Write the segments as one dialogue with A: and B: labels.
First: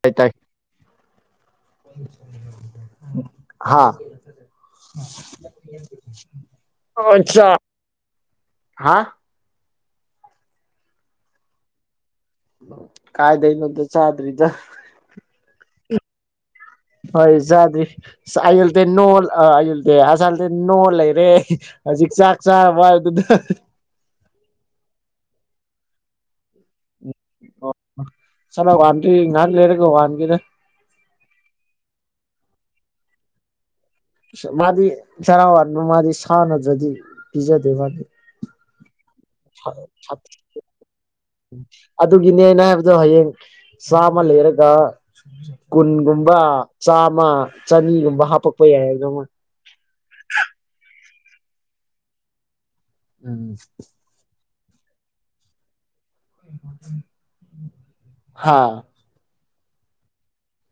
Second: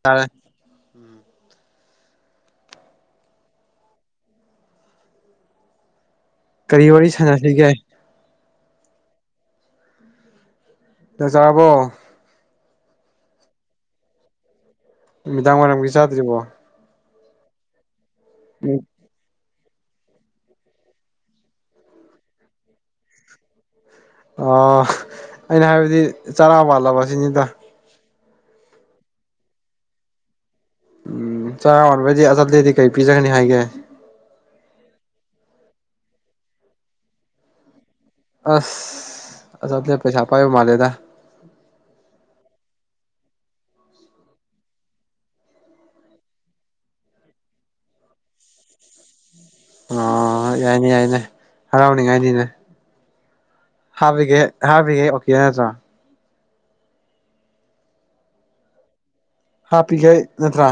A: ꯇ ꯇꯥꯏ ꯍꯥꯥ
B: ꯀꯔꯤ ꯋꯥꯔꯤ ꯁꯥꯟꯅꯁꯤꯒꯦ
A: ꯍꯥꯥ
B: ꯆꯛ ꯆꯔꯕꯣ
A: ꯀꯥꯏꯗꯩꯅꯣꯗ ꯆꯗ꯭ꯔꯤꯗ
B: ꯅꯨꯃꯤꯗꯥꯡ ꯋꯥꯏꯔꯝꯒꯤ ꯆꯥꯗ꯭ꯔꯤꯕꯣ
A: ꯍꯣꯏ ꯆꯥꯗ꯭ꯔꯤ [unintelligible] ꯅꯣꯜ ꯑꯜ ꯑꯁꯜꯗꯤ ꯅꯣꯛꯑ ꯂꯩꯔꯦ ꯍꯧꯖꯤꯛ ꯆꯥꯛ ꯆꯥꯔꯕ ꯑꯗꯨꯗ
B: ꯑ ꯑꯩꯅ ꯍꯥꯏꯕꯗꯤ ꯆꯔꯥ ꯋꯥꯜꯂꯕ ꯁꯤꯅꯤꯗ
A: ꯆꯔꯥ ꯋꯥꯥꯟꯗꯔꯤ ꯉꯍꯥꯛ ꯂꯩꯔꯒ ꯋꯥꯥꯟꯗꯨꯏꯅ‌ꯦ
B: ꯎꯝ ꯆꯥꯔꯥ ꯋꯥꯟꯕꯩꯗꯤ ꯑꯗ‌ꯣ ꯑꯇꯩꯗꯤ ꯀꯩ ꯄꯤꯖꯒꯅꯤ ꯍꯥꯏꯒꯦ
A: ꯃꯥꯗꯤ ꯆꯔꯥꯋꯥꯟꯕ ꯃꯥꯗꯤ ꯁꯥ ꯅꯠꯇꯔꯗꯤ ꯄꯤꯖꯗꯦ ꯃꯥꯗꯤ
B: ꯑꯁ ꯑꯆꯥꯄꯣꯠ ꯄꯩꯁꯥ ꯄꯥꯏꯕ ꯃꯥꯜꯂꯦꯗ
A: [unintelligible] ꯑꯗꯨꯒꯤꯅꯦꯅ ꯑꯗꯣ ꯍꯌꯦꯡ ꯆꯥꯃ ꯂꯩꯔꯒ ꯀꯨꯟꯒꯨꯝꯕ ꯆꯥꯝꯃ ꯆꯅꯤꯒꯨꯝꯕ ꯍꯥꯞꯄꯛꯄ ꯌꯥꯏ ꯑꯗꯨꯗ ꯑꯃ
B: ꯑꯣ ꯌꯥꯏꯅꯦ ꯌꯥꯏꯅꯦ ꯍꯔꯥꯎꯅꯤꯉꯥꯏꯅꯤꯅꯦ
A: ꯎꯝ
B: ꯍꯥꯕꯤ [unintelligible] ꯅꯠꯇꯔ‌ꯣ
A: ꯍꯥꯥ
B: ꯍꯥꯞꯄꯤꯒꯦ ꯅꯠꯇ꯭ꯔꯥ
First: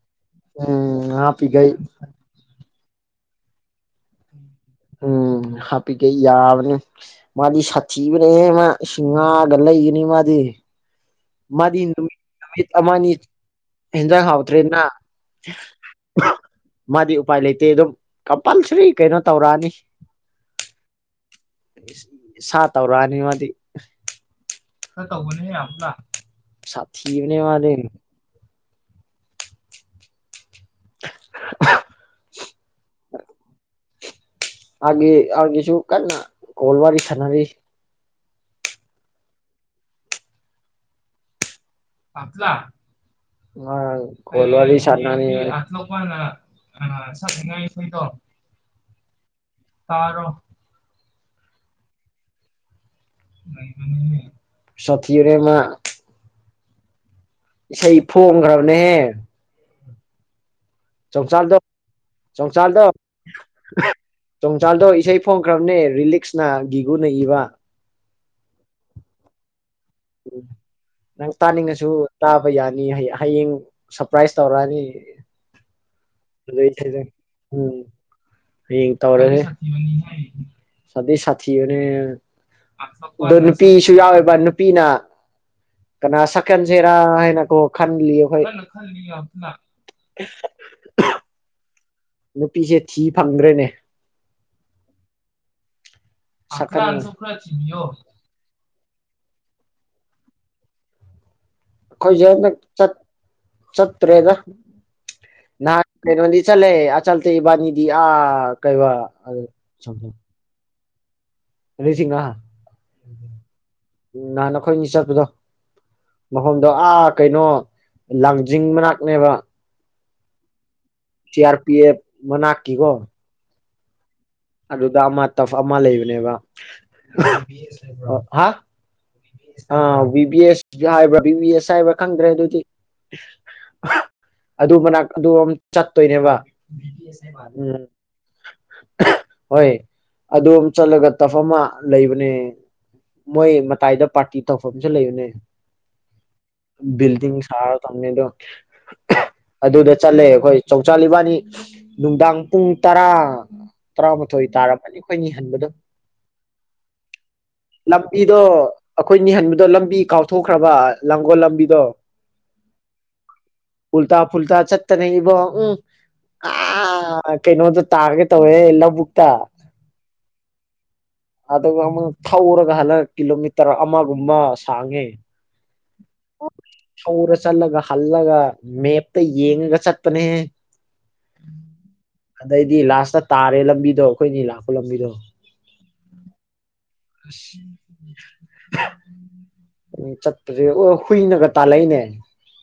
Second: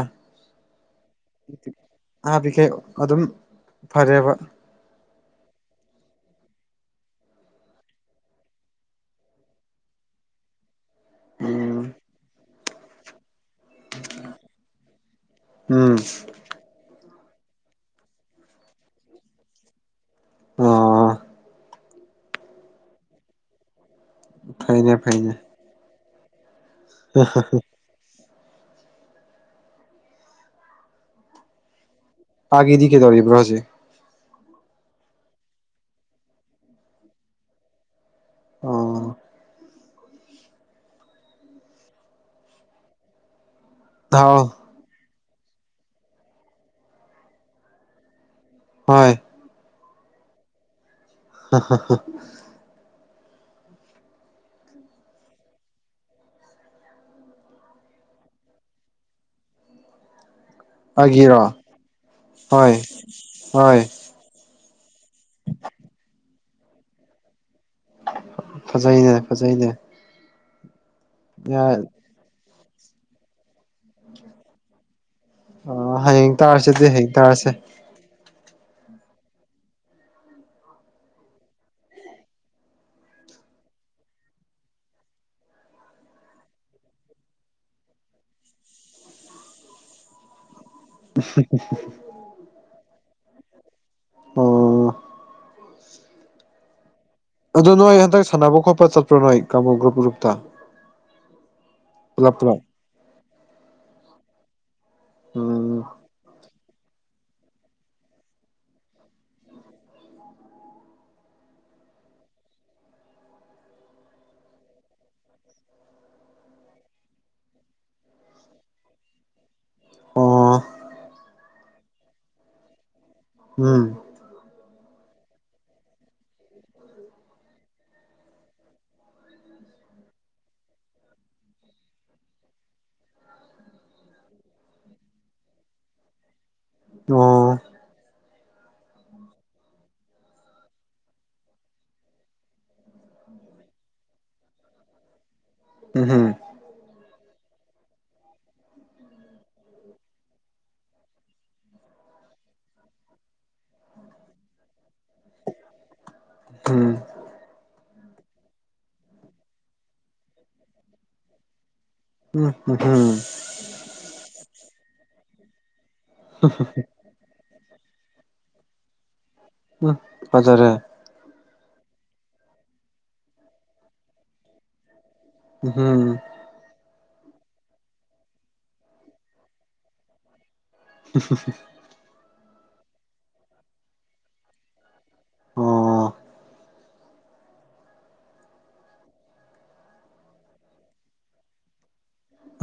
A: ꯎꯝ ꯍꯥꯞꯄꯤꯒꯩ
B: ꯍꯥꯞꯄꯤꯈꯩ ꯑꯗꯨꯝ ꯐꯔꯦꯕ
A: ꯎꯝ ꯍꯥꯞꯄꯤꯈꯦ ꯌꯥꯕꯅꯤ ꯃꯥꯗꯤ ꯁꯥꯊꯤꯕꯅꯦ ꯃꯥꯗꯤ ꯁꯥꯊꯤꯕꯅꯤꯍ‌ꯦꯏꯁ ꯉꯥꯑꯒ ꯂꯩꯒꯅꯤ ꯃꯥꯗꯤ ꯃꯥꯗꯤ
B: ꯎꯝ
A: ꯅꯨꯃꯤꯠ ꯑꯃꯅꯤ ꯍꯦꯟꯖꯥꯡ ꯍꯥꯎꯇ꯭ꯔꯦꯅ
B: ꯎꯝ
A: ꯃꯥꯗꯤ ꯎꯄꯥꯏ ꯂꯩꯇꯦ ꯑꯗꯨꯝ ꯀꯝꯄꯜꯁꯔꯤ ꯀꯩꯅꯣ ꯇꯧꯔꯛꯑꯅꯤ
B: ꯑꯣ
A: ꯁꯥ ꯇꯧꯔꯛꯑꯅꯤ ꯃꯥꯗꯤ
B: ꯐꯩꯅꯦ ꯐꯩꯅꯦ
A: [unintelligible] ꯁꯥꯊꯤꯕꯅꯦ ꯃꯥꯗꯤ [unintelligible]
B: ꯑꯥꯒꯤꯗꯤ ꯀꯩꯗꯧꯔꯤꯕ꯭ꯔꯣ ꯍꯧꯖꯤꯛ
A: ꯑꯒ‌ꯦ ꯑꯒ‌ꯦꯒꯤꯁꯨ ꯀꯟꯅ ꯀꯣꯜ ꯋꯥꯔꯤ ꯁꯥꯅꯔꯤ
B: ꯑꯣ
A: [unintelligible] ꯉꯔꯥꯡ
B: ꯍꯥꯎ
A: ꯀꯣꯜ ꯋꯥꯔꯤ ꯁ [unintelligible]
B: ꯍꯣꯏ
A: ꯇꯔꯣ
B: [unintelligible]
A: ꯁꯊꯤꯕꯅ‌ꯦ ꯃꯥ ꯏꯁꯩ ꯐꯣꯡꯈ꯭ꯔꯕꯅꯦꯍꯦ
B: ꯑꯩꯒꯤꯔꯣ
A: ꯆꯣꯡꯆꯜꯗꯣ
B: ꯍꯣꯏ
A: ꯆꯣꯡꯆꯜꯗꯣ
B: ꯍꯣꯏ
A: ꯆꯣꯡꯆꯜꯗꯣ ꯏꯁꯩ ꯐꯣꯡꯈ꯭ꯔꯕꯅꯦ ꯔꯤꯂꯤꯛꯁ ꯅꯍꯟ ꯒꯤꯒꯨꯅꯩꯏꯕ
B: ꯐꯖꯩꯅꯦ ꯐꯖꯩꯅꯦ
A: ꯎꯝ ꯅꯪ
B: ꯌꯥꯏ
A: ꯇꯥꯅꯤꯡꯉꯁꯨ ꯇꯥꯕ ꯐꯕ ꯌꯥꯅꯤ ꯍꯌꯦꯡ ꯁꯔꯄ꯭ꯔꯥꯏꯁ ꯇꯧꯔꯛꯑꯅꯤ
B: ꯑ ꯍꯌꯦꯡ
A: ꯑꯗꯨꯗꯩ
B: ꯇꯥꯔꯁꯤꯗꯤ
A: ꯁꯤꯗ
B: ꯍꯌꯦꯡ ꯇꯥꯔꯁꯦ
A: ꯎꯝ ꯍꯌꯦꯡ ꯇꯧꯔꯅꯦ ꯁꯥꯊꯤ ꯁꯥꯊꯤꯌꯅꯦ ꯑ ꯅꯨꯄꯤꯁꯨ ꯌꯥꯎꯋꯦꯕ ꯅꯨꯄꯤꯅ ꯀꯅꯥ ꯁꯀꯟꯁꯦꯔꯥ ꯍꯥꯏꯅ ꯀꯣ ꯈꯜꯂꯤ ꯑꯩꯈꯣꯏ
B: ꯑ
A: ꯄꯤꯁꯦ ꯊꯤꯞ ꯐꯪꯗ꯭ꯔꯦꯅꯦ
B: ꯑꯣ
A: ꯁꯀ
B: ꯑꯗꯨꯣ ꯅꯣꯏ ꯍꯟꯗꯛ ꯁꯥꯟꯅꯕ ꯈꯣꯠꯄ ꯆꯠꯄ ꯄ꯭ꯔꯅꯣꯏ ꯀꯃꯒ꯭ꯔ ꯄꯨꯔꯨꯨꯞꯥ
A: ꯑꯩꯈ‌ꯣꯏꯁ‌ꯦ ꯍꯟꯗꯛ ꯆꯠ ꯆꯠꯇ꯭ꯔꯦꯗ
B: ꯎꯝ
A: ꯅꯍꯟ ꯀꯩꯅ‌ꯣꯗꯤ ꯆꯠꯂ‌ꯦ ꯆꯇ‌ꯦ ꯏꯕꯥꯅꯤꯗꯤ ꯑ ꯀꯩꯕ ꯑꯗꯨꯁꯤꯡꯅ ꯎ ꯅꯍꯥꯟ ꯅꯈꯣꯏꯅꯤ ꯆꯠꯄꯗꯣ ꯃꯐꯝꯗꯣ ꯑꯥ ꯀꯩꯅꯣ ꯂꯥꯡꯖꯤꯡ ꯃꯅꯥꯛꯅꯦꯕ
B: ꯑꯣ
A: ꯁꯤ ꯑꯔ ꯄꯤ ꯑꯦꯐ ꯃꯅꯥꯛꯀꯤ ꯀꯣ
B: ꯎꯝ
A: ꯑꯗꯨꯗ ꯑꯃ ꯇꯞ ꯑꯃ ꯂꯩꯕꯅꯦꯕꯕꯤꯁ ꯍꯥꯏꯕ꯭ꯔꯥ ꯈꯪꯗ꯭ꯔꯦ ꯑꯗꯨꯗꯤ ꯑꯗꯨ ꯃꯅꯥꯛ ꯑꯗꯨ ꯆꯠꯇꯣꯏꯅꯦꯕ
B: ꯑꯣ
A: [unintelligible] ꯍꯣꯏ ꯑꯗꯨꯝ ꯆꯠꯂꯒ ꯇꯞꯐꯝ ꯑꯃ ꯂꯩꯕꯅꯦ ꯃꯣꯏ ꯃꯇꯥꯏꯗ ꯄꯥꯔꯇꯤ ꯇꯧꯐꯝꯁꯨ ꯂꯩꯕꯅꯦ
B: ꯎꯝ
A: ꯕꯤꯜꯗꯤ ꯊꯔ ꯊꯝꯃꯦ ꯑꯗꯣ ꯑꯗꯨꯗ ꯆꯠꯂꯦ ꯑꯩꯈꯣꯏ ꯆꯧꯆꯥꯥ ꯏꯕꯥꯅꯤ ꯅꯨꯡꯗꯥꯡ ꯄꯨꯡ ꯇꯔꯥ ꯇꯔꯥꯃꯊꯣꯏ ꯇꯥꯔꯅꯤ ꯑꯩꯈꯣꯏꯅꯤ ꯍꯟꯕꯗꯣ
B: ꯎꯝ
A: ꯂꯝꯕꯤꯗꯣ ꯑꯩꯈꯣꯏ ꯅꯤꯍꯟꯕꯗꯣ ꯂꯝꯕꯤ ꯀꯥꯎꯊꯣꯛꯈ꯭ꯔꯕ ꯂꯥꯡꯒꯣꯜ ꯂꯝꯕꯤꯗꯣ
B: ꯎꯝꯝ
A: ꯇꯅꯦ ꯏꯕ ꯎꯝ ꯑ ꯀꯩ ꯅꯣꯗ ꯇꯥꯔꯒꯦ ꯇꯧꯌ‌ꯦ ꯕꯨꯛꯛꯇ
B: ꯐꯖꯔꯦ
A: ꯑꯗꯨꯒ ꯑꯃꯨꯛ ꯊꯧꯔꯒ ꯍꯜꯂ ꯀꯤꯂꯣꯃꯤꯇꯔ ꯑꯃꯒꯨꯝꯕ ꯁꯥꯡꯉꯦ
B: ꯍꯝ
A: ꯊꯧꯔ ꯆꯠꯂꯒ ꯍꯜꯂꯒ ꯃꯦꯞꯇ ꯌꯦꯡꯉꯒ ꯆꯠꯄꯅꯦ ꯑꯗꯩꯗꯤ ꯂꯥꯁꯇ ꯇꯥꯔꯦ ꯂ ꯄꯤꯗꯣ ꯑꯩꯈꯣꯏꯅꯤ ꯂꯥꯛꯄ ꯂꯝꯕꯤꯗꯣ
B: ꯑꯣ
A: ꯑꯝ ꯆꯠꯄꯁꯦ ꯑꯣ ꯍꯨꯏꯅꯒ ꯇꯥꯜꯂꯛꯏꯅꯦ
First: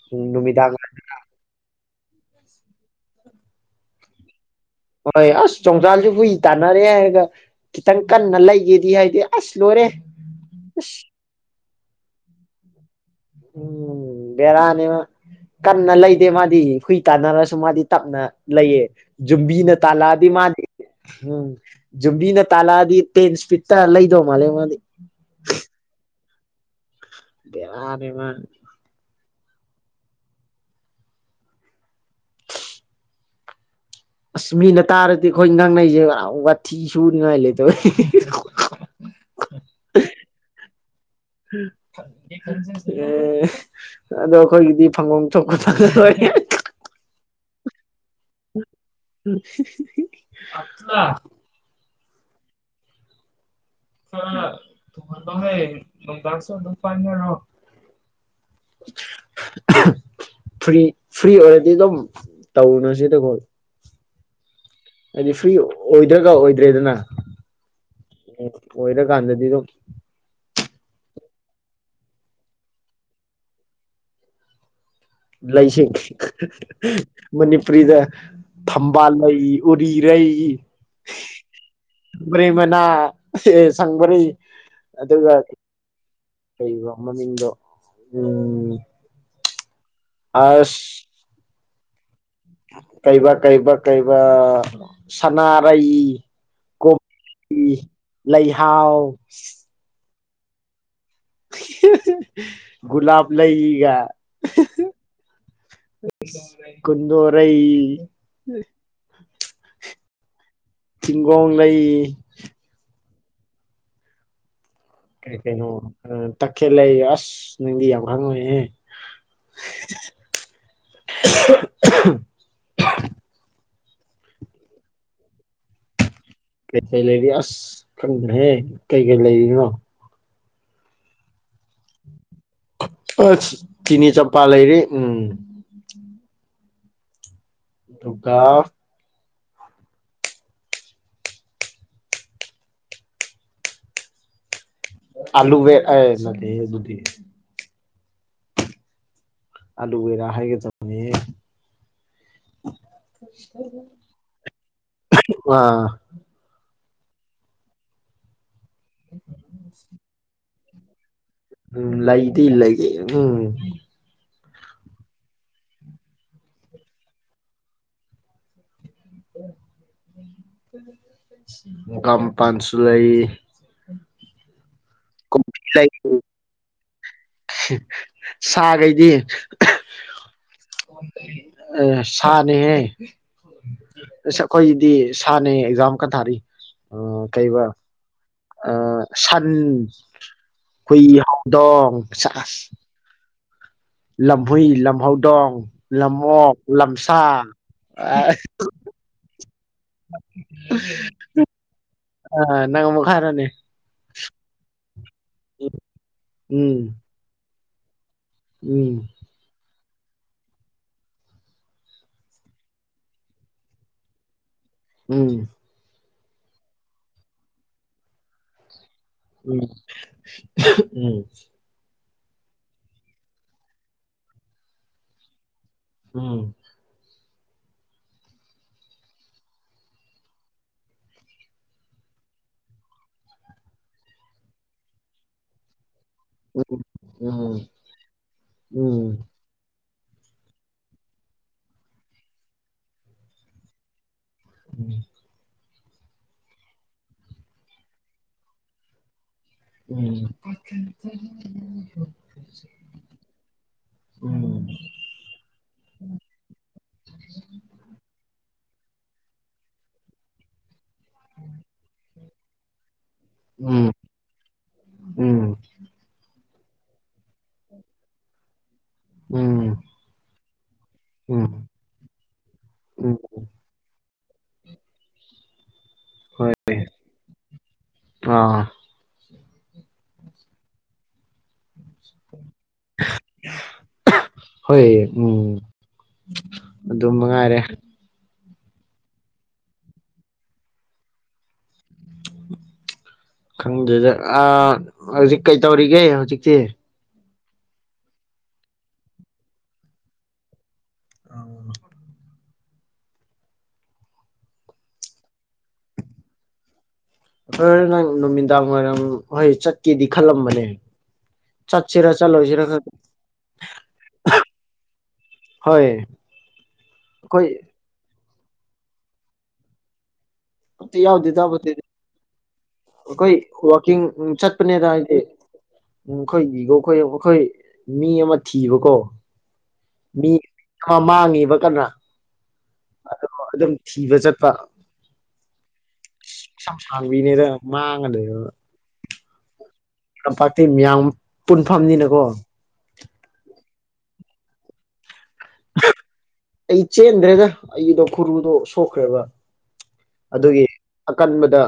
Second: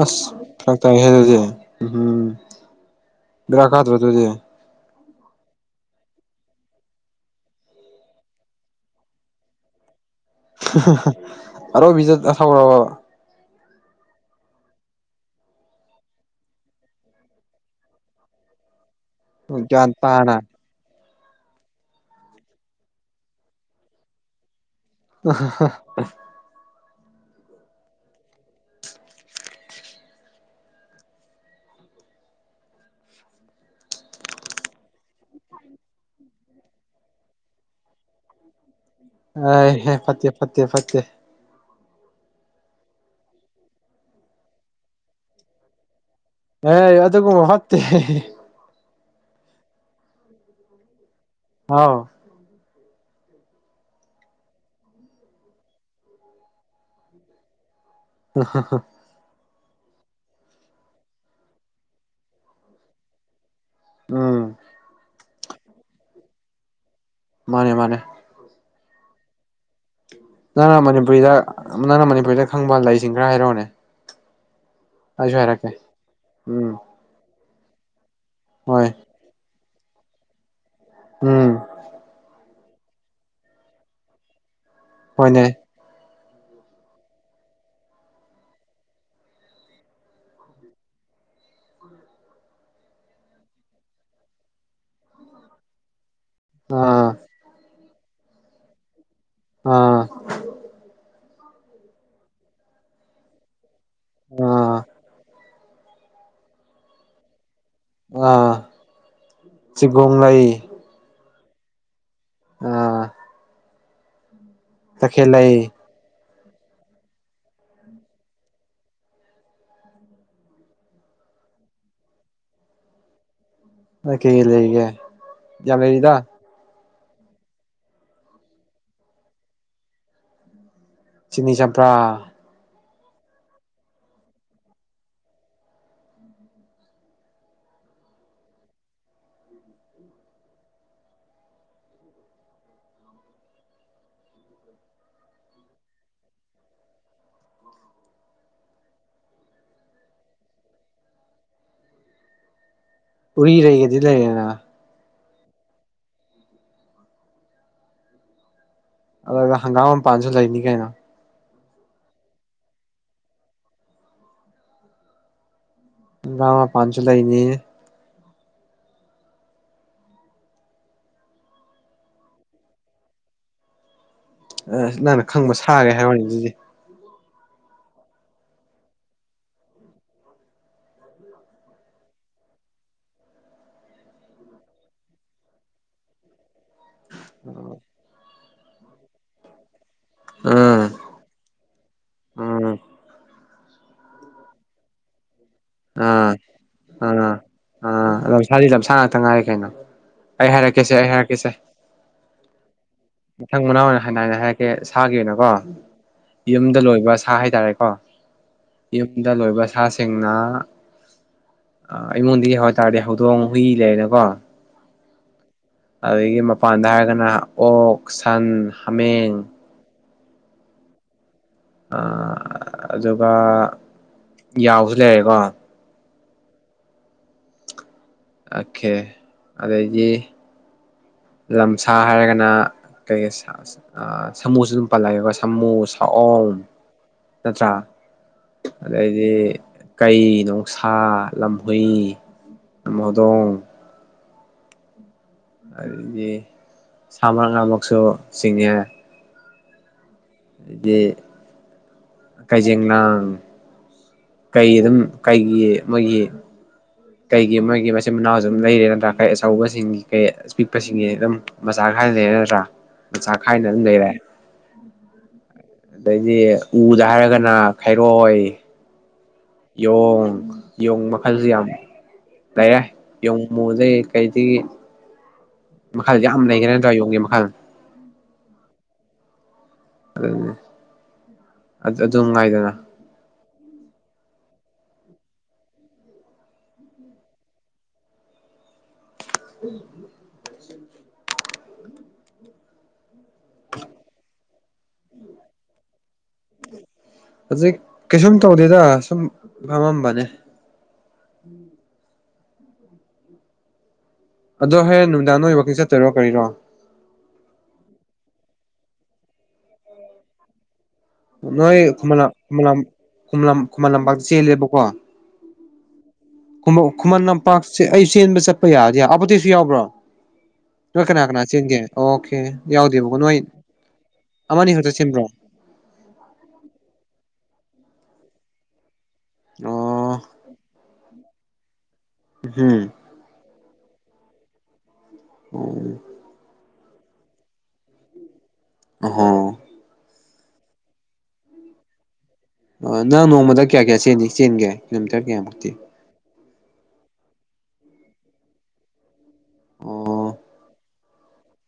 B: ꯑꯁ
A: ꯅꯨꯃꯤꯗꯥꯡ
B: ꯐꯔꯥꯛ ꯇꯥꯏꯍꯦ
A: ꯋꯥꯏꯔꯝꯗꯒ
B: ꯑꯗꯨꯗꯦ ꯎꯍꯣꯍꯨꯝ ꯕꯦꯔꯛꯑꯗꯔꯥ ꯑꯗꯨꯗꯦ
A: ꯍꯣꯏ ꯑꯁ ꯆꯣꯡꯆꯜꯁꯨ ꯍꯨꯏ ꯇꯥꯟꯅꯔꯦ ꯍꯥꯏꯔꯒ ꯈꯤꯇꯪ ꯀꯟꯅ ꯂꯩꯒꯦꯗꯤ ꯍꯥꯏꯗꯤ ꯑꯁ ꯂꯣꯏꯔꯦ ꯑꯁ
B: [inaudible] ꯑꯣꯔꯣꯕꯦꯖꯦꯇꯥ ꯍꯧꯔꯕꯕꯥ
A: ꯎꯝ ꯕꯦꯔꯥꯅꯤꯃꯥ ꯀꯟꯅ ꯂꯩꯗꯦ ꯃꯥꯗꯤ ꯍꯨꯏ ꯇꯥꯟꯅꯔꯁꯨ ꯃꯥꯗꯤ ꯇꯞꯅ ꯂꯩꯌꯦ ꯌꯨꯝꯕꯤꯅ
B: ꯒ꯭ꯌꯥꯟ
A: ꯇꯥꯂꯛꯑꯗꯤ
B: ꯇꯥꯅ
A: ꯃꯥꯅꯦ ꯎꯝ ꯖꯨꯝꯕꯤꯅ ꯇꯥꯜꯂꯛꯑꯗꯤ ꯇꯦꯟ ꯏꯁꯄꯤꯠꯇ ꯂꯩꯗꯧ ꯃꯥꯜꯂꯦ ꯃꯥꯗꯤ
B: ꯑꯍꯥ ꯍꯥ
A: ꯕꯥꯔꯦꯅꯤꯃꯥ ꯑꯁ ꯃꯤꯅ ꯇꯥꯔꯗꯤ ꯑꯩꯈꯣꯏ ꯉꯪꯅꯩꯁꯦ ꯋꯥꯊꯤ ꯁꯨꯅꯤꯉꯥꯏ ꯂꯩꯇꯧꯕꯩ
B: ꯑꯦ ꯍꯦ ꯐꯠꯇꯦ ꯐꯠꯇꯦ ꯐꯠꯇꯦ
A: ꯑꯦ ꯑꯗꯣ ꯑꯩꯈꯣꯏꯒꯤꯗꯤ ꯐꯪꯒꯣꯝ ꯊꯣꯛꯄ ꯂꯣꯏ
B: ꯑ ꯑꯗꯨꯕꯨ ꯍꯠꯇꯦ
A: [unintelligible]
B: ꯑꯣ
A: [unintelligible] ꯅꯨꯡꯗꯥꯡ ꯁꯤ ꯑꯃꯇꯡ ꯄꯥꯏꯅꯔꯣ
B: [unintelligible]
A: ꯐ꯭ꯔꯤ ꯐ꯭ꯔꯤ ꯑꯣꯏꯔꯗꯤ ꯑꯗꯨꯝ ꯇꯧꯅ ꯁꯤꯗ ꯒꯪ
B: ꯎꯝ
A: ꯍꯥꯏꯗꯤ ꯐ꯭ꯔꯤ ꯑꯣꯏꯗ꯭ꯔꯒ ꯑꯣꯏꯗ꯭ꯔꯦꯗꯅ
B: ꯃꯥꯅꯦ ꯃꯥꯅꯦ
A: ꯑꯣꯏꯗꯔꯀꯥꯟꯗꯗꯤ ꯑꯗꯨꯝ
B: ꯅꯪꯅ ꯃꯅꯤꯄꯨꯔꯤꯗ ꯅꯪꯅ ꯃꯅꯤꯄꯨꯔꯤꯗ ꯈꯡꯕ ꯂꯩꯁꯤꯡ ꯈꯔ ꯍꯥꯏꯔꯛꯑꯣꯅꯦ ꯑꯩꯁꯨ ꯍꯥꯏꯔꯛꯀꯦ
A: ꯂꯩꯥꯏꯁ
B: ꯎꯝ
A: ꯃꯅꯤꯄꯨꯔꯤꯗ
B: ꯍꯣꯏ
A: ꯊꯕꯥꯜꯅ ꯎꯔꯤꯔꯩ
B: ꯎꯝ
A: ꯄꯔꯦꯡ ꯃꯅꯥ ꯁꯡꯕꯔꯩ ꯑꯗꯨꯒꯥ
B: ꯍꯣꯏꯅꯦ
A: ꯄꯥꯔꯤꯒꯣꯛ ꯃꯅꯤꯡꯗꯣ ꯎꯝ ꯑꯁ ꯀꯩꯕꯥ ꯀꯩꯕꯥ ꯀꯩꯕ ꯁꯅꯥꯔꯩ ꯀꯣꯛ
B: ꯑꯥ
A: ꯏꯒꯤ ꯂꯩꯍꯥꯎ
B: ꯑꯥ [unintelligible]
A: ꯒꯨꯂꯥꯕ ꯂꯩꯏ ꯌꯥ
B: ꯑꯥ
A: ꯀꯨꯟꯗꯣꯔ [unintelligible]
B: ꯔ‌ꯣꯡꯉꯩ
A: ꯨꯒ‌ꯣꯡꯂꯩ
B: ꯑꯥ ꯇꯈꯦꯜ
A: ꯀꯦ
B: ꯂꯩ
A: ꯀꯅꯣ ꯑ ꯇꯛꯈꯦꯜꯂꯩ ꯑꯁ ꯅꯪꯗꯤ ꯌꯥꯝ ꯍꯪꯉꯤꯍ‌ꯦ
B: ꯃ ꯀꯩ ꯂꯩꯔꯤꯒꯦ ꯌꯥꯝ ꯂꯩꯔꯤꯗ
A: ꯀꯩꯀꯩ ꯂꯩꯔꯤ ꯑꯁ ꯈꯪꯗ꯭ꯔꯦꯍꯦ ꯀꯩ ꯀꯩ ꯂꯩꯔꯤꯅꯣ
B: ꯆꯤꯅꯤ ꯆꯝꯄ꯭ꯔꯥ
A: ꯆꯤꯅꯤ ꯆꯞꯄ ꯂꯩꯔꯤ ꯎꯝ ꯑꯗꯨꯒ ꯑꯂꯨꯚ‌ꯦ ꯑ‌ꯦ ꯅꯠꯇ‌ꯦꯍ‌ꯦ ꯗꯨꯗꯤ ꯑꯂꯨꯕꯔꯥ ꯍꯥꯏꯦꯒꯦ ꯇꯧꯕꯅꯤꯍ‌ꯦ
B: ꯎꯔꯤ ꯂꯩꯒꯗꯤ ꯂꯩꯔꯦꯅ
A: ꯑꯥ
B: ꯑꯗꯨꯒꯒ ꯍꯪꯒꯥꯝꯝ ꯄꯥꯟꯁꯨ ꯂꯩꯅꯤ ꯀꯩꯅ‌ꯣ
A: ꯎꯝ ꯂꯩꯗꯤ ꯏ ꯂꯩꯒꯦ ꯎꯝ
B: ꯉ ꯄꯥꯟꯁꯨ ꯂꯩ ꯏꯅꯤ
A: ꯃꯨꯒ ꯃꯄꯥꯟꯁꯨ ꯂꯩ
B: ꯑ ꯅꯪꯅ ꯈꯪꯕ
A: ꯀꯣꯕꯤ ꯂꯩ
B: ꯁꯥꯒꯦ ꯍꯥꯏꯔꯅꯤ ꯑꯗꯨꯗꯤ
A: ꯁꯥꯈꯩꯗꯤ ꯁꯥꯅꯦꯍꯦ ꯑꯁ ꯑꯩꯈꯣꯏꯒꯤꯗꯤ ꯁꯥꯅꯦꯍꯦ ꯑꯦꯛꯖꯥꯝ ꯈ ꯊꯥꯔꯤ ꯑꯣ ꯀꯩꯕ ꯑ ꯁꯥꯟ
B: ꯑꯥ
A: ꯀꯈꯣꯏꯗꯣꯡ ꯆ
B: ꯎꯝ
A: ꯂꯝꯍꯨꯏ ꯂꯝꯍꯧꯗꯣꯡ
B: ꯑꯥ
A: ꯂꯝꯑꯣꯛ ꯂꯝꯁꯥ
B: ꯑꯥ ꯑꯥ
A: ꯑ
B: ꯂꯝꯁꯥꯗꯤ ꯂꯝꯁꯥ ꯉꯥꯛꯇ ꯉꯥꯏꯔꯦ ꯀꯩꯅꯣ ꯑꯩ ꯍꯥꯏꯔꯛꯀꯦꯁꯦ ꯑꯩ ꯍꯥꯏꯔꯛꯀꯦꯁꯦ
A: ꯑ ꯅꯪ ꯍꯥꯏꯔꯣꯅꯦ
B: ꯃꯊꯪ ꯃꯅꯥꯎ ꯑꯣꯏꯅ ꯍꯥꯏꯅ ꯍꯥꯏꯔꯛꯒꯦ ꯁꯥꯒꯤꯅꯀꯣ ꯌꯨꯝꯗ
A: ꯎꯝ
B: ꯂꯣꯏꯕ ꯁꯥ ꯍꯥꯏꯇꯥꯔꯦ ꯍꯥꯥ
A: ꯎꯝ
B: ꯏꯗ ꯂꯣꯏꯕ ꯁꯥꯁꯤꯡꯅ ꯑ ꯑꯩꯉꯣꯟꯗꯒꯤ ꯍꯥꯏꯇꯥꯔꯗꯤ ꯍꯧꯗꯣꯡ ꯍꯨꯏ ꯂꯩꯔꯦꯀꯣ
A: ꯎꯝ
B: ꯑꯗꯒꯤ ꯃꯄꯥꯟꯗ ꯍꯥꯏꯔꯒꯅ ꯑꯣꯛ ꯁꯟ ꯍꯥꯃꯦꯡ
A: ꯎꯝ ꯎꯝ
B: ꯑ ꯑꯗꯨꯒ ꯌꯥꯎꯁꯨ ꯂꯩꯔꯦꯀꯣ
A: ꯎꯝ
B: ꯑꯈꯦ ꯑꯗꯩꯗꯤ ꯂꯝꯁꯥ ꯍꯥꯏꯔꯒꯅ ꯀꯩ ꯁꯥ ꯁꯥꯃꯨꯁꯨ ꯑꯗꯨꯝ ꯄꯜꯂꯒꯦꯀꯣ ꯁꯃꯨ ꯇꯥꯛꯑꯣꯝ
A: ꯎꯝ
B: ꯅꯠꯇ꯭ꯔꯥ
A: ꯎꯝ ꯎꯝ
B: ꯑꯗꯩꯗꯤ ꯀꯩ ꯅꯣꯡꯁꯥ ꯂꯝꯍꯨꯏ ꯂꯝꯍꯧꯗꯣꯡ
A: ꯎꯝ
B: ꯑꯗꯩꯗꯤ ꯁꯥ ꯃꯉꯥꯃꯛꯁꯨ ꯆꯤꯡꯉꯦ
A: ꯎꯝ ꯎꯝ
B: ꯑꯗꯩꯗꯤ ꯀꯩꯖꯦꯡ ꯂꯥꯡ ꯀꯩ ꯑꯗꯨꯝ ꯀꯩꯒꯤ ꯃꯣꯏꯒꯤ ꯀꯩꯒꯤ ꯃꯣꯏꯒꯤ ꯃꯆꯤꯟ ꯃꯅꯥꯎ ꯑꯗꯨꯝ ꯂꯩꯔꯦ ꯅꯠꯇ꯭ꯔ ꯀꯩ ꯑꯆꯧꯕꯁꯤꯡꯒꯤ ꯀꯩ ꯄꯤꯛ ꯄꯁꯤꯡꯒꯤ ꯑꯗꯨꯝ ꯃꯆꯥ ꯈꯥꯏꯅ ꯂꯩꯔꯦ ꯅꯠꯇ꯭ꯔꯥ ꯃꯆꯥ ꯈꯥꯏꯅ ꯑꯗꯨꯝ ꯂꯩꯔꯦ
A: ꯎꯝ
B: ꯑꯗꯩꯗꯤ ꯎꯗ ꯍꯥꯏꯔꯒꯅ ꯈꯩꯔꯣꯏ ꯌꯣꯡ ꯌꯣꯡ
A: ꯎꯝ
B: ꯃꯈꯜꯁꯤ
A: ꯎꯝ
B: ꯌꯥꯝꯤ ꯇꯌꯥꯏ
A: ꯎꯝ
B: ꯌꯣꯡ ꯑꯃꯨꯕꯁꯦ ꯀꯩꯗꯒꯤ ꯃꯈꯥꯗ ꯌꯥꯝ
A: ꯍꯣꯏ
B: ꯂꯩꯒ꯭ꯔꯦ ꯅꯠꯇ꯭ꯔꯥ ꯌꯣꯡꯒꯤ ꯃꯈꯥꯗ
A: ꯑꯥ
B: ꯑꯗꯨꯅꯤ ꯑꯗꯨ ꯑꯗꯨꯝ ꯉꯥꯏꯗꯅ [inaudible]
A: ꯍꯣꯏ ꯎꯝ ꯑꯗꯨ ꯃꯉꯥꯏꯔꯦ
B: [unintelligible]
A: ꯇꯪꯗꯦꯗ ꯑꯥ ꯍꯧꯖꯤꯛ ꯀꯩꯗꯧꯔꯤꯒꯦ ꯍꯧꯖꯤꯛꯁꯦ
B: ꯍꯧꯖꯤꯛ ꯀꯩꯁꯨꯝ ꯇꯧꯗꯦꯗ ꯁꯨꯝ ꯐꯝꯃꯝꯕꯅꯦ [inaudible] ꯑꯗꯣ ꯍꯌꯦꯡ ꯅꯨꯃꯤꯗꯥꯡ ꯅꯣꯏ ꯋꯥꯀꯤꯡ ꯆꯠꯇꯣꯏꯔꯣ ꯀꯔꯤꯔꯣ
A: ꯍꯣꯔꯦꯟ ꯅꯪ ꯅꯨꯃꯤꯗꯥꯡ ꯋꯥꯏꯔꯝ ꯍꯣꯏ ꯆꯠꯀꯦꯗꯤ ꯈꯜꯂꯝꯕꯅꯦ
B: ꯅꯣꯏ
A: ꯆꯠꯁꯤꯔꯥ
B: ꯈꯨꯃꯂꯝ
A: ꯆꯠꯂꯣꯏꯁꯤꯔꯥ
B: ꯈꯨꯃꯂꯝ
A: ꯈꯪ
B: ꯈꯨꯃꯂꯝ ꯈꯨꯃꯂꯝꯄꯥꯛꯇ ꯆꯦꯜꯂꯦꯕꯀꯣ
A: ꯍꯣꯏ
B: ꯈꯨꯃꯣ ꯈꯨꯃꯟ
A: ꯑꯩꯈꯣꯏ
B: ꯂꯝꯄꯥꯛꯁꯦ ꯑꯩ ꯆꯦꯟꯕ ꯆꯠ ꯄ ꯌꯥꯗꯦ ꯑꯕꯗꯤꯁꯨ ꯌꯥꯎꯕ꯭ꯔꯣ
A: ꯑꯝꯇ
B: ꯅꯣꯏ ꯀꯅꯥ
A: ꯌꯥꯎꯗꯦꯗ
B: ꯀꯅꯥ ꯆꯦꯟꯒꯦ
A: ꯑꯃꯠꯇꯗꯤ
B: ꯑꯣꯈꯦ
A: ꯑꯩꯈꯣꯏ ꯋꯥꯛꯀꯤꯡ ꯆꯠꯄꯅꯦꯗ
B: ꯈꯛꯇ
A: ꯍꯥꯏꯗꯤ
B: ꯆꯦꯟꯕ꯭ꯔꯣ
A: ꯎ ꯑꯩꯈꯣꯏꯒꯤꯒꯣ ꯑꯩꯈꯣꯏ ꯑꯩꯈꯣꯏ ꯃꯤ ꯑꯃ ꯊꯤꯕꯀꯣ
B: ꯑꯣ
A: ꯃꯤ ꯈ ꯃꯥꯡꯉꯦꯕ ꯀꯅꯥ
B: ꯎꯝ
A: ꯊꯤꯕ ꯆꯠꯄ
B: ꯎꯝ
A: ꯥꯡꯕꯤꯅꯦꯔ ꯃꯥꯥꯡꯉꯗ
B: ꯑ
A: ꯂꯝꯄꯥꯛꯇ ꯃꯤꯌꯥꯝ ꯄꯨꯟꯐꯝꯅꯤꯅꯀꯣ
B: ꯑꯣ ꯅꯪ ꯅꯣꯡꯃꯗ ꯀꯌꯥ ꯀꯌꯥ ꯆꯦꯟ ꯆꯦꯟꯒꯦ ꯇꯔꯒꯤ ꯌꯥꯝꯃꯛꯇꯤ
A: ꯑꯩ ꯆꯦꯟꯗ꯭ꯔꯦꯗ ꯑꯩꯗꯣ ꯈꯨꯔꯨꯗꯣ ꯁꯣꯛꯈ꯭ꯔꯦꯕ
B: ꯑꯣ
A: ꯑꯗꯨꯒꯤ ꯑꯀꯟꯕꯗ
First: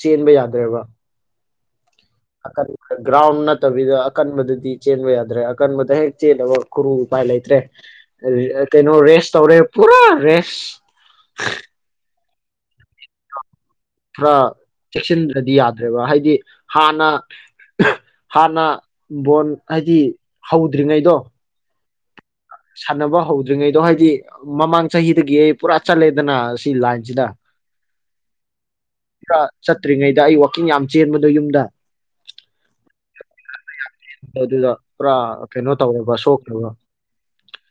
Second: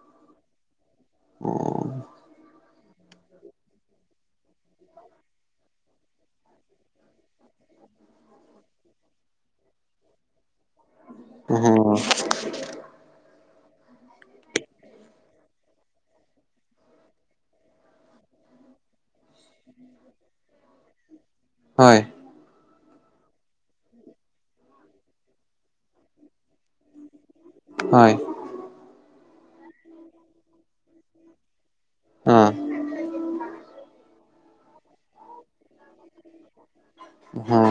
A: ꯆꯦꯟꯕ ꯌꯥꯗ꯭ꯔꯕ
B: ꯑ
A: ꯒ꯭ꯔꯥꯎꯟ ꯅꯠꯇꯕꯤꯗ ꯑꯀꯟꯕꯗꯗꯤ ꯆꯦꯟꯕ ꯌꯥꯗ꯭ꯔꯦ ꯑꯀꯟꯕꯗ ꯍꯦꯛ ꯆꯦꯜꯂꯕ ꯈꯨꯔꯨ ꯎꯄꯥꯏ ꯂꯩꯇ꯭ꯔꯦ ꯀꯩꯅꯣ ꯔꯦꯁ ꯇꯧꯔꯦ ꯄꯨꯔꯥ ꯔꯦꯁ
B: ꯑꯣ
A: ꯄꯨꯔ ꯆꯦꯛꯁꯤꯟꯗ꯭ꯔꯗꯤ ꯌꯥꯗ꯭ꯔꯦꯕ ꯍꯥꯏꯗꯤ ꯍꯥꯟꯅ ꯍꯥꯟꯅ ꯕꯣꯟ ꯍꯥꯏꯗꯤ ꯍꯧꯗ꯭ꯔꯤꯉꯩꯗꯣ
B: ꯍꯣꯏ
A: ꯁꯥꯟꯅꯕ ꯍꯧꯗ꯭ꯔꯤꯉꯩꯗꯣ ꯍꯥꯏꯗꯤ ꯃꯃꯥꯡ ꯆꯍꯤꯗꯒꯤ ꯑꯩ ꯄꯨꯔꯥ ꯆꯠꯂꯦꯗꯅ ꯁꯤ ꯂꯥꯏꯟꯁꯤꯗ
B: ꯍꯣꯏ
A: ꯈꯔ ꯆꯠꯇ꯭ꯔꯤꯉꯩꯗ ꯑꯩ ꯋꯥꯋꯥꯛꯀꯤꯡ ꯌꯥꯝ ꯆꯦꯟꯕꯗꯣ ꯌꯨꯝꯗ
B: ꯑꯥ
A: ꯃꯗꯨꯗ ꯄꯨꯔꯥ ꯀꯩꯅꯣ ꯇꯧꯔꯕ ꯁꯣꯛꯈ꯭ꯔꯕ
B: ꯑꯣꯍꯣ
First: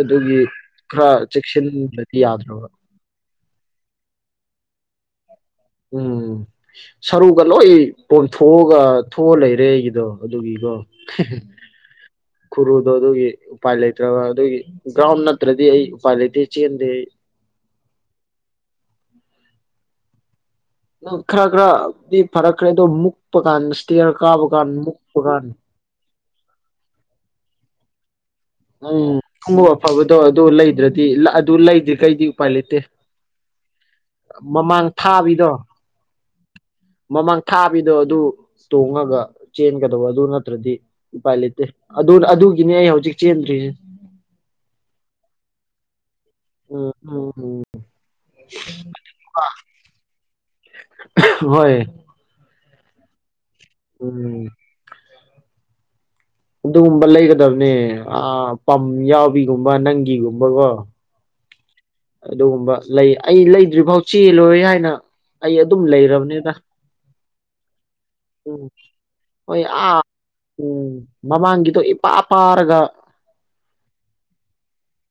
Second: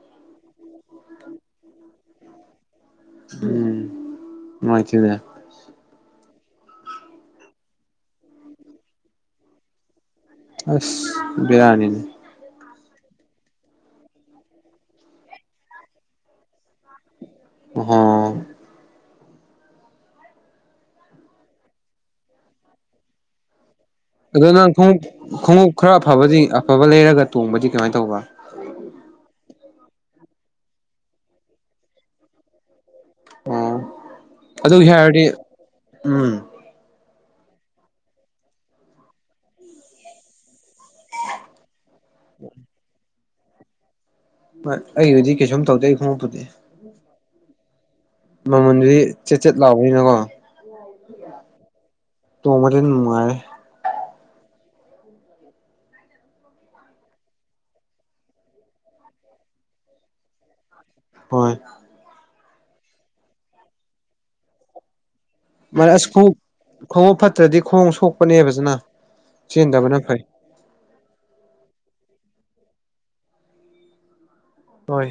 A: ꯑꯗꯨꯒꯤ ꯈꯔ ꯆꯦꯛꯁꯤꯟꯕꯗꯤ ꯌꯥꯗ꯭ꯔꯕ
B: ꯎꯝ ꯃꯥꯥꯏꯇꯅ
A: ꯎꯝ ꯁꯔꯨꯒ ꯂꯣꯏ ꯄꯣꯟꯊꯣꯛꯑꯒ ꯊꯣꯛꯑ ꯂꯩꯔꯦ ꯑꯩꯒꯤꯗꯣ ꯑꯗꯨꯒꯤꯒ
B: ꯑꯁ ꯕꯤꯔꯥꯅꯤꯅꯦ
A: ꯈꯨꯔꯨꯠ ꯑꯗꯣ ꯑꯗꯨꯒꯤ ꯎꯄꯥꯏ ꯂꯩꯇ꯭ꯔꯒ ꯑꯗꯨꯒꯤ ꯒ꯭ꯔꯥꯎꯟ ꯅꯠꯇ꯭ꯔꯗꯤ ꯑꯩ ꯎꯄꯥꯏ ꯂꯩꯇꯦ ꯆꯦꯟꯗꯦ ꯑꯩ
B: ꯑ
A: ꯈꯔ ꯈꯔꯗꯤ ꯐꯔꯛ ꯈꯔꯦꯗꯣ ꯃꯨꯛꯄ ꯀꯥꯟ ꯏꯁꯇꯤꯌꯔ ꯀꯥꯕ
B: ꯑꯗꯣ
A: ꯀꯥꯟ
B: ꯅꯪ ꯈꯣꯡꯎꯞ
A: ꯃꯨꯛꯄ ꯀꯥꯟ
B: ꯈꯣꯡꯎꯞ ꯈꯔ ꯑꯐꯕꯗꯤ ꯑꯐꯕ ꯂꯩꯔꯒ ꯇꯣꯡꯕꯗꯤ ꯀꯃꯥꯏꯅ ꯇꯧꯕ
A: ꯎꯝ ꯈꯕꯨ ꯑꯐꯕꯗꯣ ꯑꯗꯨ ꯂꯩꯗ꯭ꯔꯗꯤ ꯑꯗꯨ ꯂꯩꯗ꯭ꯦ ꯀꯩꯗꯤ ꯎꯄꯥꯏ ꯂꯩꯇꯦ
B: ꯑꯣ ꯑꯗꯨꯒꯤ
A: ꯃꯃꯥꯡ
B: ꯍꯥꯏꯔꯗꯤ
A: ꯊꯥꯕꯤꯗꯣ
B: ꯎꯝ
A: ꯃꯃꯥꯡ ꯊꯥꯕꯤꯗꯣ ꯑꯗꯨ ꯇꯣꯡꯉꯒ ꯆꯦꯟꯒꯗꯧꯕ ꯑꯗꯨ ꯅꯠꯇ꯭ꯔꯗꯤ ꯎꯄꯥꯥꯏ ꯂꯩꯇꯦ ꯑꯗꯨ ꯑꯗꯨꯒꯤꯅꯦ ꯍꯧꯖꯤꯛ ꯆꯟꯔꯤ
B: ꯍꯣꯏ ꯑꯩꯕꯨꯖꯤꯗꯤ ꯀꯩꯁꯨꯝ ꯇꯧꯗꯩ ꯑꯩ ꯈꯣꯡꯎ
A: ꯎꯝ ꯑꯣ
B: ꯃꯃꯟꯗꯨꯗꯤ ꯆꯦꯠꯆꯦꯠ ꯂꯥꯎꯕꯅꯤꯅꯀꯣ
A: ꯎꯝ ꯍꯣꯏ
B: [unintelligible] ꯀꯃꯗꯤ ꯅꯅꯨꯡꯉꯥꯏꯦ
A: ꯎꯝ ꯑꯗꯨꯒꯨꯝꯕ ꯂꯩꯒꯗꯕꯅꯦ ꯄꯝ ꯌꯥꯎꯕꯤꯒꯨꯝꯕ ꯅꯪꯒꯤꯒꯨꯝꯕꯀꯣ
B: ꯍꯣꯏ
A: ꯑꯗꯨꯒꯨꯝꯕ ꯂꯩ ꯑꯩ ꯂꯩꯗ꯭ꯔꯤ ꯐꯥꯎ ꯆꯦꯜꯂꯣꯏ ꯍꯥꯏꯅ ꯑꯩ ꯑꯗꯨꯝ
B: ꯃꯔ ꯑꯁ ꯈ
A: ꯂꯩꯔꯕꯅꯤꯗ
B: ꯈ ꯐ ꯗꯤ ꯈꯣꯡ ꯁ
A: ꯎꯝ ꯍꯣꯏ ꯑ ꯎꯝ ꯃꯃꯥꯡꯒꯤꯗꯣ ꯄꯥ ꯄꯥꯔꯒ
B: ꯍꯣꯏ